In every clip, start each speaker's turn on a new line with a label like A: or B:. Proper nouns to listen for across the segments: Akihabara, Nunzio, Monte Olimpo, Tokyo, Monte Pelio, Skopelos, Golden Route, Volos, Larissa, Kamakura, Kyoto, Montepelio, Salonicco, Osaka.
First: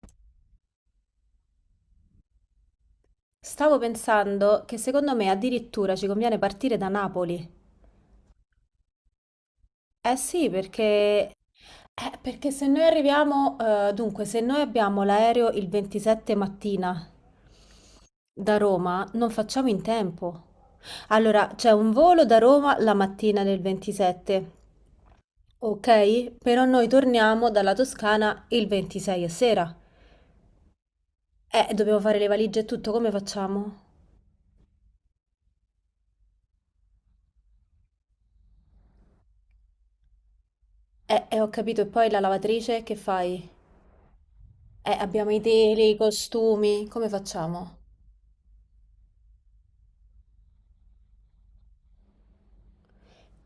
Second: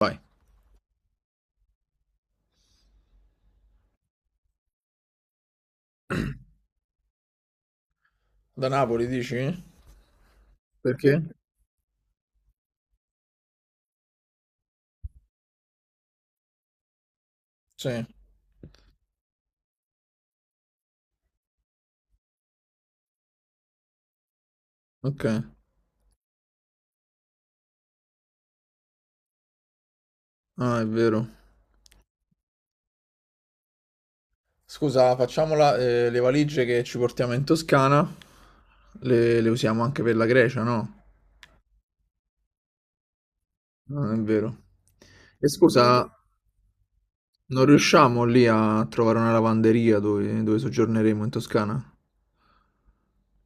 A: Vai.
B: Stavo pensando che secondo me addirittura ci conviene partire da Napoli.
A: Da Napoli, dici?
B: Eh sì, perché,
A: Perché?
B: eh, perché se noi abbiamo l'aereo il 27 mattina
A: Sì.
B: da Roma, non facciamo in tempo. Allora, c'è un volo da Roma la mattina del 27,
A: Ok.
B: ok? Però noi torniamo dalla Toscana il 26 a sera.
A: Ah, è vero.
B: Dobbiamo fare le valigie e tutto, come facciamo?
A: Scusa, facciamola, le valigie che ci portiamo in Toscana le usiamo anche per la Grecia, no?
B: Ho capito, e poi la lavatrice, che fai?
A: Non è vero.
B: Abbiamo i
A: E
B: teli, i
A: scusa,
B: costumi, come
A: non
B: facciamo?
A: riusciamo lì a trovare una lavanderia dove soggiorneremo in Toscana?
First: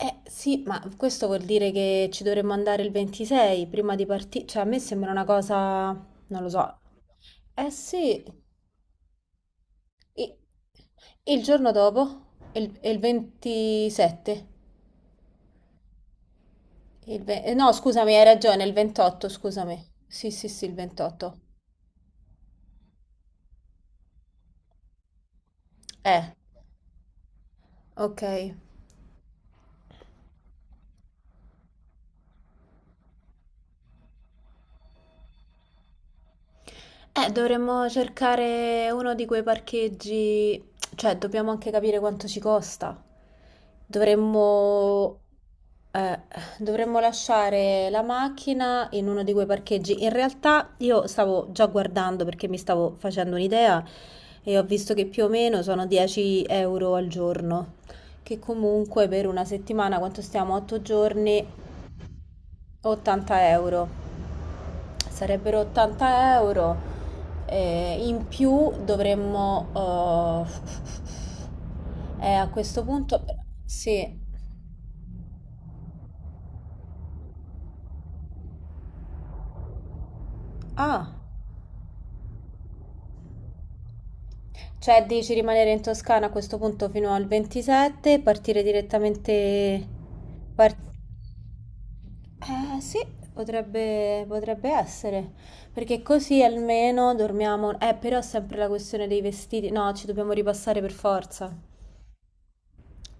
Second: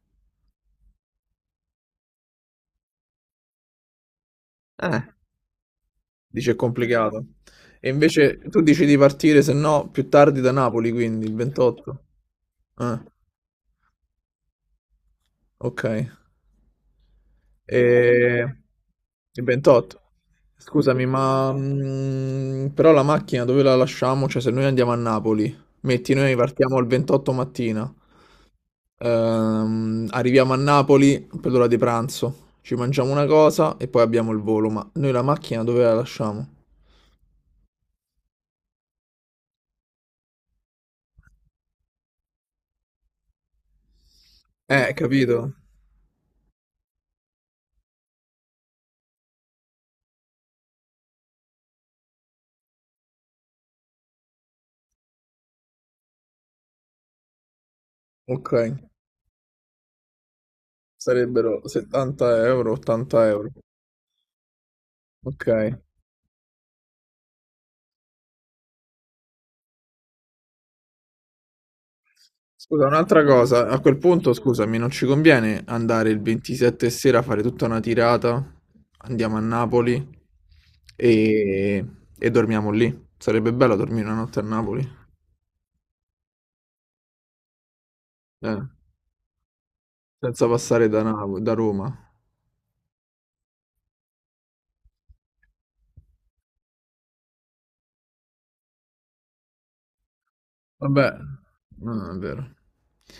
B: Eh sì, ma questo vuol dire che ci dovremmo andare il 26 prima di partire. Cioè, a me
A: Eh,
B: sembra una cosa, non lo
A: dice è
B: so.
A: complicato.
B: Eh
A: E
B: sì,
A: invece tu dici di partire, se no, più
B: i-
A: tardi da Napoli, quindi il
B: il giorno
A: 28.
B: dopo, il
A: Eh,
B: 27.
A: ok.
B: No, scusami, hai
A: E...
B: ragione, il 28,
A: Il
B: scusami.
A: 28.
B: Sì, sì, sì, il
A: Scusami,
B: 28.
A: ma però la macchina dove la lasciamo? Cioè, se noi andiamo a Napoli, metti,
B: Eh,
A: noi partiamo il 28 mattina,
B: ok.
A: arriviamo a Napoli per l'ora di pranzo, ci mangiamo una cosa e poi abbiamo il volo, ma noi la macchina dove la lasciamo?
B: Dovremmo cercare uno di quei parcheggi, cioè dobbiamo anche capire quanto ci costa. Dovremmo,
A: Capito?
B: eh, dovremmo lasciare la macchina in uno di quei parcheggi. In realtà io stavo già guardando perché mi stavo facendo un'idea e ho visto che più o meno sono 10 euro al giorno, che
A: Ok,
B: comunque per una settimana, quanto stiamo? 8 giorni,
A: sarebbero 70 euro, 80
B: 80
A: euro.
B: euro.
A: Ok.
B: Sarebbero 80 euro, in più dovremmo. A questo
A: Scusa, un'altra
B: punto.
A: cosa, a quel
B: Sì.
A: punto, scusami, non ci conviene andare il 27 sera a fare tutta una tirata? Andiamo a Napoli
B: Ah,
A: e, e dormiamo lì. Sarebbe bello dormire una notte a Napoli,
B: cioè dici rimanere in Toscana a questo punto fino al 27,
A: eh,
B: partire direttamente.
A: senza
B: par-
A: passare da Roma.
B: Eh sì, potrebbe, essere. Perché così almeno dormiamo. Però sempre la questione dei vestiti. No, ci dobbiamo ripassare per
A: Vabbè,
B: forza.
A: no, non è vero.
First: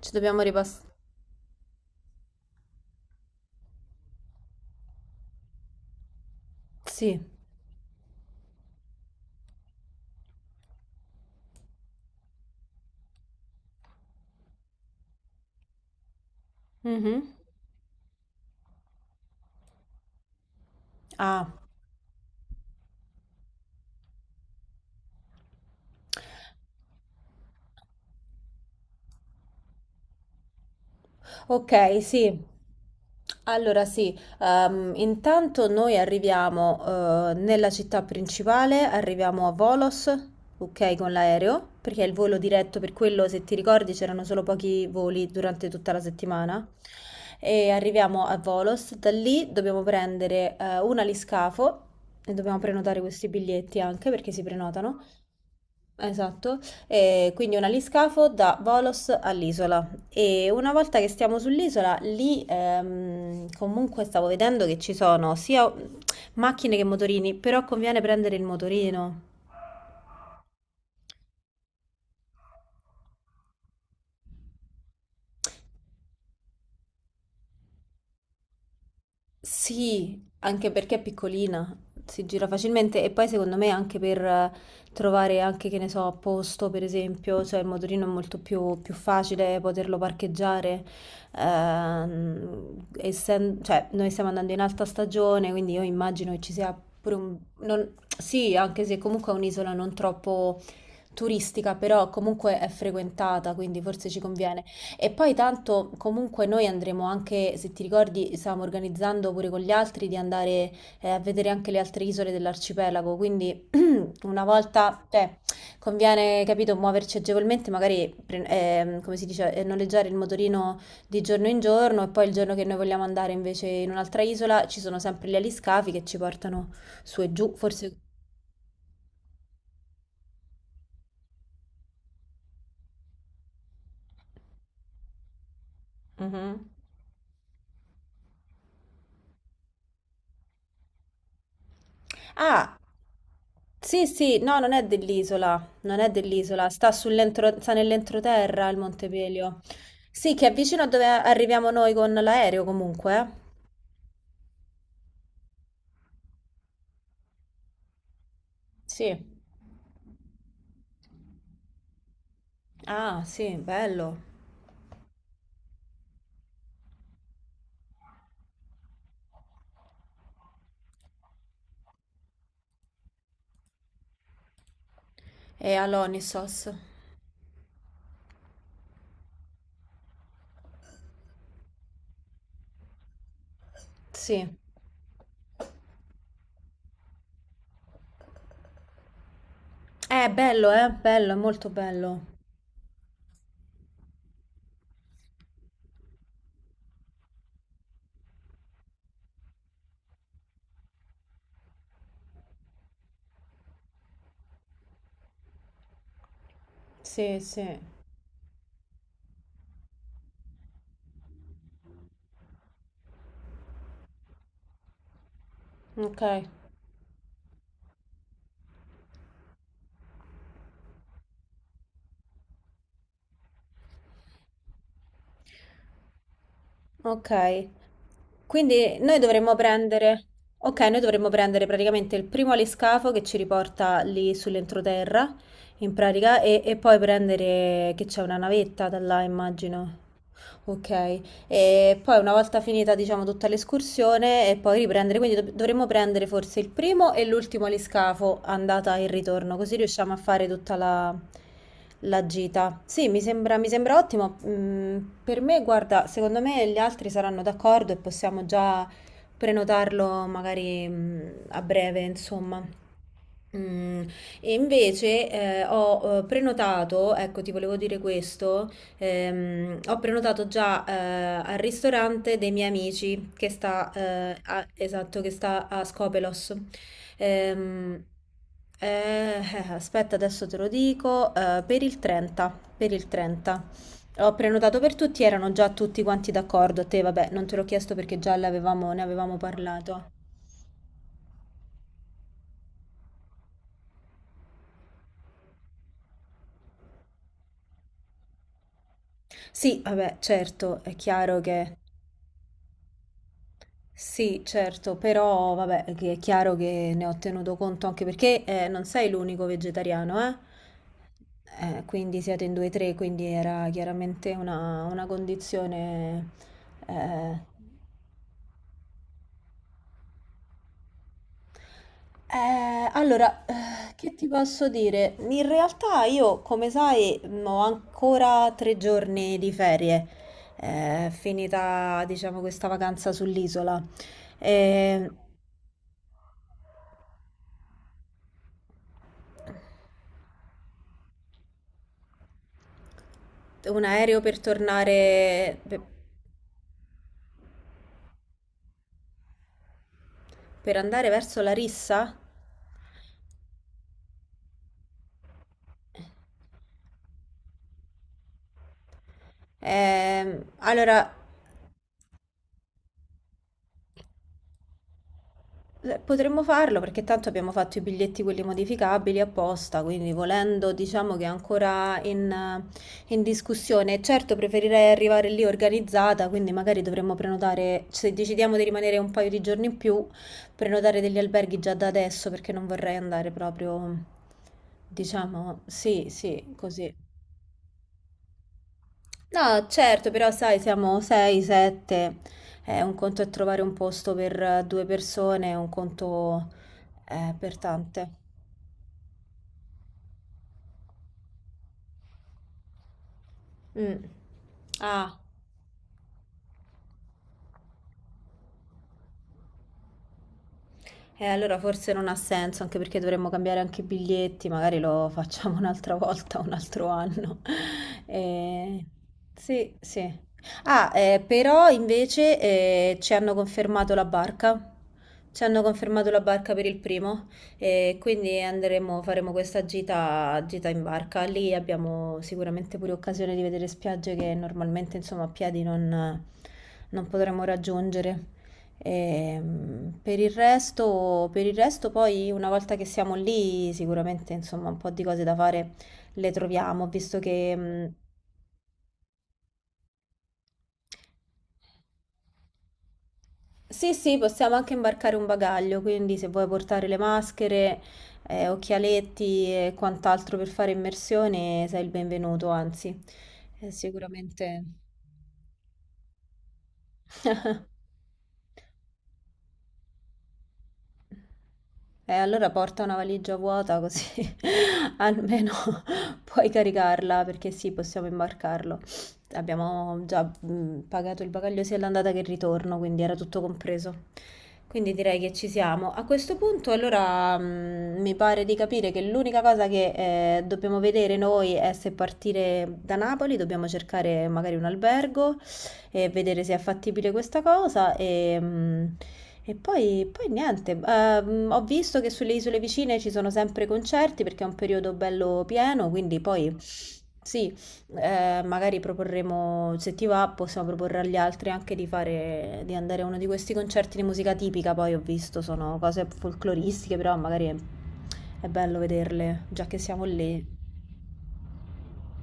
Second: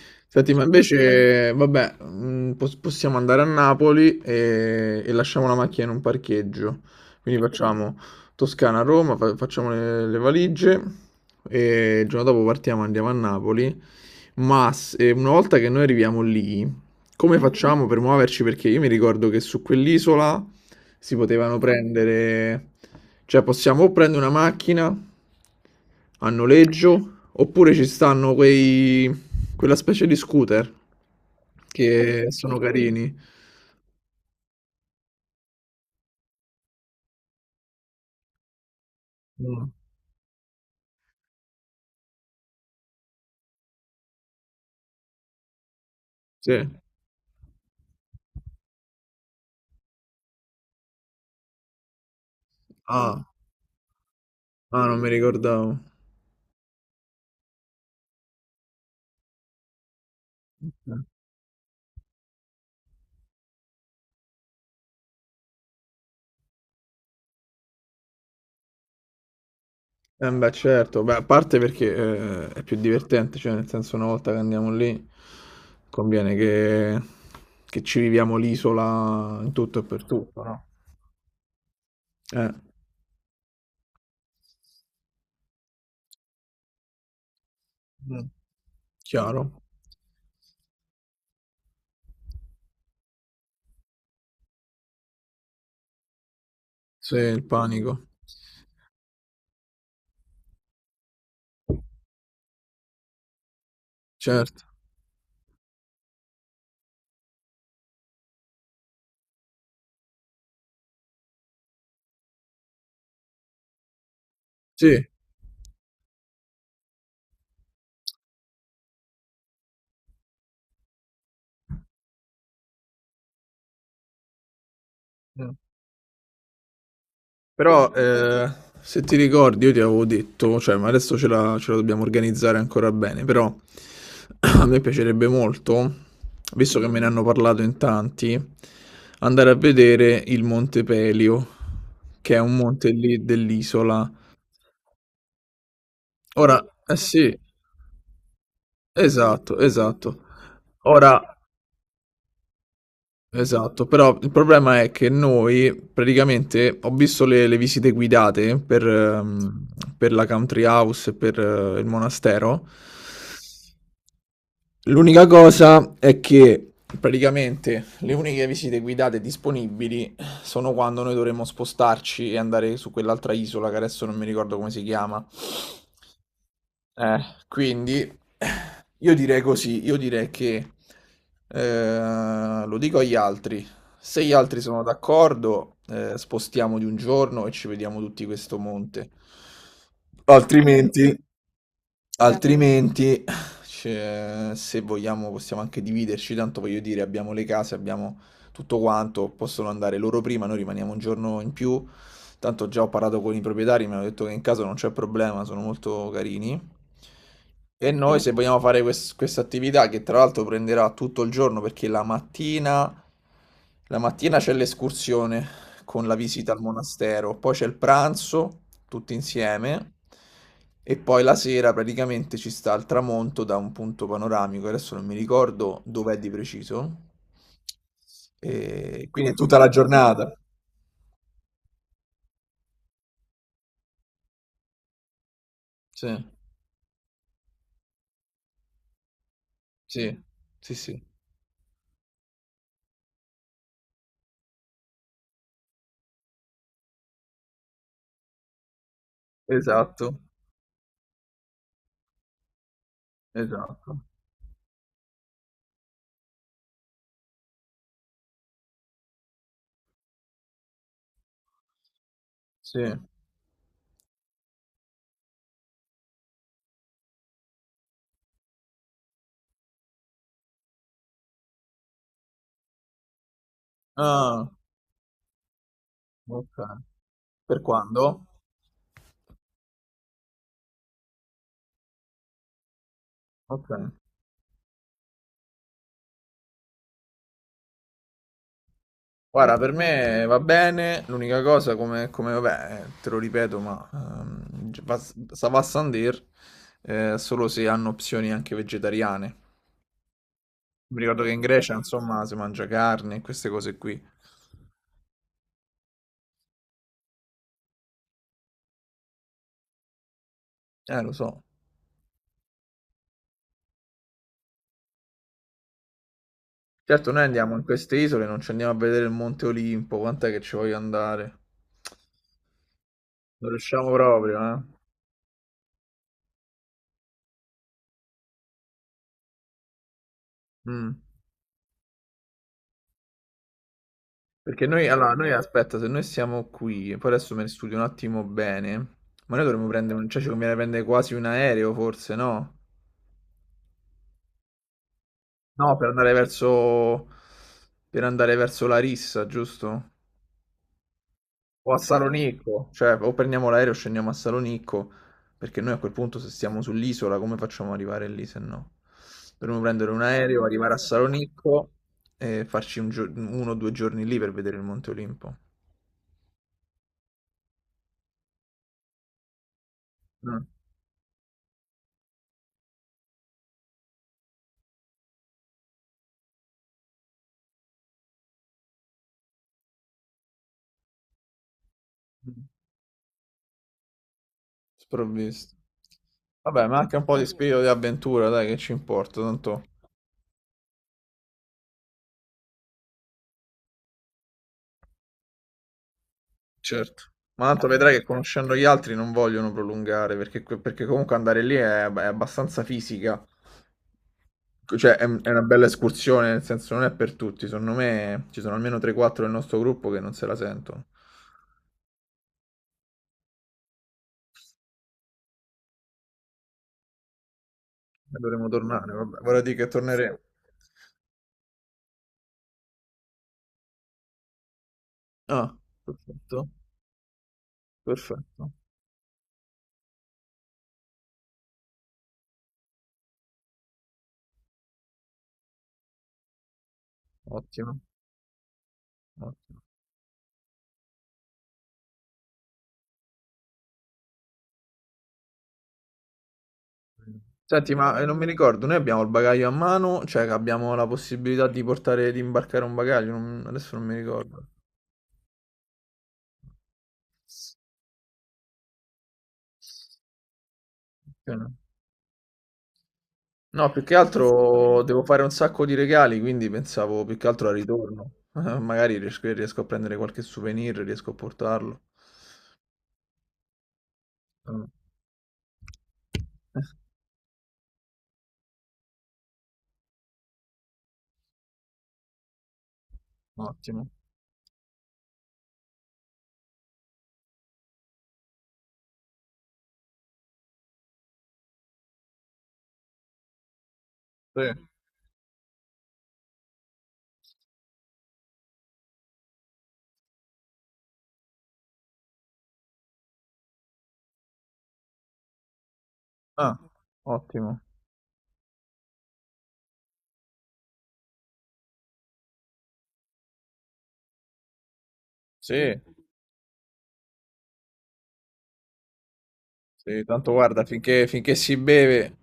B: Ci dobbiamo
A: Senti, ma
B: ripassare.
A: invece, vabbè, possiamo andare a Napoli e lasciamo la macchina in un parcheggio.
B: Sì.
A: Quindi facciamo Toscana-Roma, facciamo le valigie e il giorno dopo partiamo, andiamo a Napoli. Ma una volta che noi arriviamo lì,
B: Mhm.
A: come facciamo per muoverci? Perché io mi ricordo che su quell'isola si
B: Ah.
A: potevano prendere, cioè possiamo o prendere una macchina a noleggio, oppure ci stanno quella specie di scooter
B: Ok,
A: che
B: sì.
A: sono carini.
B: Allora sì, intanto noi arriviamo nella città principale, arriviamo a
A: Mm,
B: Volos, ok, con l'aereo, perché è il volo diretto, per quello se ti ricordi c'erano solo pochi voli durante tutta la settimana.
A: sì.
B: E arriviamo a Volos, da lì dobbiamo prendere un aliscafo e dobbiamo prenotare
A: Ah,
B: questi biglietti anche perché si
A: ah, non
B: prenotano.
A: mi ricordavo.
B: Esatto, e quindi un aliscafo da Volos all'isola e una volta che stiamo sull'isola lì comunque stavo vedendo che ci sono sia macchine che motorini, però conviene prendere il motorino.
A: Eh beh, certo, beh, a parte perché è più divertente, cioè nel senso una volta che andiamo lì conviene che ci viviamo l'isola in tutto e per
B: Sì,
A: tutto, no?
B: anche perché è piccolina, si gira
A: Eh,
B: facilmente e poi secondo me anche per trovare anche, che ne so, posto per esempio, cioè il motorino è
A: Mm.
B: molto più
A: Chiaro.
B: facile poterlo parcheggiare, cioè noi stiamo andando in alta stagione, quindi io immagino che ci sia pure
A: Sì,
B: un.
A: il
B: non-
A: panico,
B: sì, anche se comunque è un'isola non troppo turistica, però comunque è frequentata, quindi forse ci conviene.
A: certo.
B: E poi tanto comunque noi andremo anche, se ti ricordi, stavamo organizzando pure con gli altri di andare a vedere anche le altre isole dell'arcipelago, quindi una volta,
A: Sì,
B: cioè, conviene, capito, muoverci agevolmente, magari, come si dice, noleggiare il motorino di giorno in giorno e poi il giorno che noi vogliamo andare invece in un'altra isola ci sono sempre gli
A: Mm.
B: aliscafi che ci portano su e giù,
A: Però
B: forse.
A: se ti ricordi io ti avevo detto, cioè, ma adesso ce la dobbiamo organizzare ancora bene, però a me piacerebbe molto,
B: Mhm.
A: visto che me ne hanno parlato in tanti, andare a vedere il Monte Pelio, che è un
B: Ah,
A: monte lì
B: sì,
A: dell'isola.
B: sì, no, non è dell'isola, non è
A: Ora,
B: dell'isola,
A: eh sì,
B: sta nell'entroterra il
A: esatto,
B: Montepelio.
A: esatto.
B: Sì, che è vicino a dove
A: Ora,
B: arriviamo noi con l'aereo comunque.
A: Esatto, però il problema è che noi praticamente ho visto le visite guidate
B: Sì.
A: per la country house e per il monastero.
B: Ah, sì, bello.
A: L'unica cosa è che praticamente le uniche visite guidate disponibili sono quando noi dovremmo spostarci e andare su quell'altra isola che adesso non mi ricordo come si chiama.
B: E all'Onisos.
A: Eh, quindi io direi così, io direi che lo dico agli altri. Se gli
B: Sì.
A: altri sono d'accordo, spostiamo di un giorno e ci vediamo tutti questo monte.
B: È bello,
A: Altrimenti,
B: bello, è molto bello.
A: Altrimenti, cioè, se vogliamo, possiamo anche dividerci. Tanto voglio dire, abbiamo le case, abbiamo tutto quanto. Possono andare loro prima, noi rimaniamo un giorno in più. Tanto già ho parlato con i proprietari, mi hanno detto che in casa non c'è problema, sono molto carini.
B: Sì, sì.
A: E noi, se vogliamo fare questa attività, che tra l'altro prenderà tutto il giorno, perché la mattina c'è l'escursione con la
B: Ok.
A: visita al monastero, poi c'è il pranzo tutti insieme e poi la sera praticamente ci sta il tramonto da un punto panoramico, adesso non mi ricordo dov'è di preciso,
B: Ok, quindi
A: e
B: noi
A: quindi è
B: dovremmo
A: tutta la
B: prendere,
A: giornata.
B: ok, noi dovremmo prendere praticamente il primo aliscafo che ci riporta lì sull'entroterra, in
A: Sì,
B: pratica, e poi prendere che c'è una navetta da là, immagino.
A: sì, sì, sì,
B: Ok, e poi una volta finita, diciamo, tutta l'escursione e poi riprendere, quindi dovremmo prendere forse il primo e l'ultimo aliscafo, andata e ritorno, così riusciamo a
A: esatto,
B: fare tutta la gita. Sì, mi sembra
A: esatto,
B: ottimo. Per me, guarda, secondo me gli altri saranno d'accordo e possiamo già prenotarlo magari, a breve, insomma.
A: sì.
B: Mm, E invece ho prenotato, ecco, ti volevo dire questo. Ho prenotato già al ristorante dei miei amici che sta,
A: Ah,
B: esatto, che sta a Skopelos.
A: ok. Per
B: Ehm,
A: quando?
B: eh, Aspetta, adesso te lo dico, per il 30, per il 30.
A: Ok.
B: Ho prenotato per tutti, erano già tutti quanti d'accordo. A te, vabbè, non te l'ho chiesto perché ne avevamo
A: Guarda, per
B: parlato.
A: me va bene, l'unica cosa come, vabbè, te lo ripeto, ma Sava Sandir solo se hanno opzioni anche vegetariane.
B: Sì, vabbè, certo, è
A: Mi ricordo che
B: chiaro
A: in Grecia,
B: che.
A: insomma, si mangia carne e queste cose qui.
B: Sì, certo, però vabbè, che è chiaro che ne ho tenuto conto anche perché non sei l'unico vegetariano, eh?
A: Lo so.
B: Quindi siete in due o tre, quindi era chiaramente una condizione.
A: Certo, noi
B: eh.
A: andiamo in queste isole, non ci andiamo a vedere il Monte Olimpo, quant'è che ci voglio andare?
B: Allora,
A: Non riusciamo
B: che ti
A: proprio, eh?
B: posso dire? In realtà io, come sai, ho ancora 3 giorni di ferie,
A: Mm.
B: finita, diciamo, questa vacanza sull'isola.
A: Perché noi,
B: Eh,
A: allora, noi aspetta, se noi siamo qui, poi adesso me ne studio un attimo bene, ma noi dovremmo prendere, cioè ci conviene prendere quasi un aereo forse, no?
B: un aereo per tornare.
A: No, per andare verso, Larissa, giusto?
B: Per andare verso
A: O a
B: Larissa?
A: Salonicco, cioè o prendiamo l'aereo e scendiamo a Salonicco, perché noi a quel punto se stiamo sull'isola come facciamo ad arrivare lì se no? Dovremmo prendere un aereo, arrivare a
B: Allora,
A: Salonicco e farci uno o due giorni lì per vedere il Monte Olimpo.
B: potremmo farlo perché tanto abbiamo fatto i biglietti quelli modificabili apposta, quindi volendo diciamo che è ancora in, in discussione. Certo, preferirei arrivare lì organizzata, quindi magari dovremmo prenotare, se decidiamo di rimanere un paio di giorni in più, prenotare degli alberghi già da adesso
A: Mm.
B: perché non vorrei andare proprio,
A: Sprovvisto.
B: diciamo, sì, sì,
A: Vabbè, ma
B: così.
A: anche un po' di spirito di avventura, dai, che ci importa, tanto.
B: No, certo, però sai, siamo 6, 7, un conto è trovare un posto per due persone, un conto
A: Certo. Ma
B: per
A: tanto vedrai che
B: tante.
A: conoscendo gli altri non vogliono prolungare, perché comunque andare lì è abbastanza fisica.
B: Mm.
A: Cioè, è,
B: Ah,
A: è una bella escursione, nel senso non è per tutti. Secondo me ci sono almeno 3-4 del nostro gruppo che non se la sentono.
B: e allora forse non ha senso, anche perché dovremmo cambiare anche i biglietti, magari lo facciamo un'altra volta, un altro anno.
A: E dovremmo
B: Eh,
A: tornare, vabbè. Vorrei dire che
B: sì, sì.
A: torneremo.
B: Ah, però invece ci hanno confermato la barca. Ci
A: Ah,
B: hanno confermato la
A: perfetto.
B: barca per il primo e quindi
A: Perfetto.
B: andremo, faremo questa gita, gita in barca. Lì abbiamo sicuramente pure occasione di vedere spiagge che normalmente, insomma, a piedi non potremo
A: Ottimo.
B: raggiungere.
A: Ottimo.
B: Per il resto, poi una volta che siamo lì sicuramente insomma un po' di cose da fare le troviamo, visto che
A: Senti, ma non mi ricordo, noi abbiamo il bagaglio a mano, cioè che abbiamo la possibilità di portare, di imbarcare un bagaglio, adesso non
B: sì,
A: mi
B: sì,
A: ricordo.
B: possiamo anche imbarcare un bagaglio, quindi se vuoi portare le maschere, occhialetti e quant'altro per fare
A: No,
B: immersione sei il benvenuto, anzi
A: no, più che
B: sicuramente.
A: altro devo fare un sacco di regali, quindi pensavo più che altro al ritorno. Magari riesco a prendere qualche souvenir, riesco a portarlo.
B: E allora porta una valigia vuota così
A: Mm.
B: almeno puoi caricarla perché sì, possiamo imbarcarlo. Abbiamo già pagato il bagaglio sia all'andata che il ritorno, quindi era tutto
A: Ottimo.
B: compreso. Quindi direi che ci siamo. A questo punto, allora, mi pare di capire che l'unica cosa che dobbiamo vedere noi è se partire da Napoli, dobbiamo cercare
A: Sì.
B: magari un albergo e vedere se è fattibile questa cosa e poi, niente. Ho visto che sulle isole vicine ci sono sempre concerti perché è un periodo bello pieno, quindi poi
A: Ah,
B: sì,
A: ottimo.
B: magari proporremo, se ti va, possiamo proporre agli altri anche di fare, di andare a uno di questi concerti di musica tipica, poi ho visto
A: Sì,
B: sono cose folcloristiche, però magari è bello vederle, già che siamo
A: sì, tanto
B: lì.
A: guarda, finché si beve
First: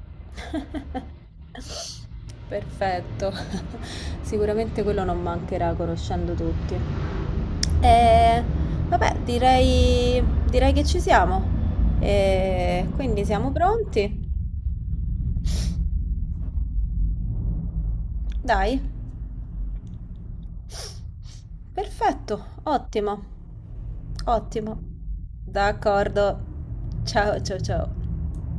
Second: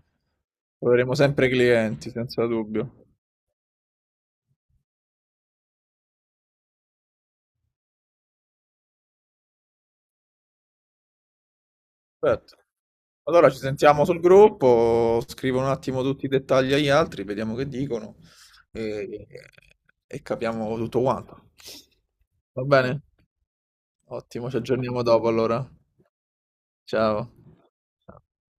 A: troveremo sempre clienti, senza dubbio.
B: Perfetto. Sicuramente quello non mancherà conoscendo tutti. E vabbè, direi, che ci siamo.
A: Perfetto.
B: E quindi
A: Allora
B: siamo
A: ci sentiamo sul
B: pronti?
A: gruppo, scrivo un attimo tutti i dettagli agli altri, vediamo che dicono
B: Dai,
A: e, e capiamo tutto quanto.
B: perfetto,
A: Va bene?
B: ottimo,
A: Ottimo, ci
B: ottimo.
A: aggiorniamo dopo allora.
B: D'accordo.
A: Ciao.
B: Ciao, ciao,
A: Ciao.
B: ciao.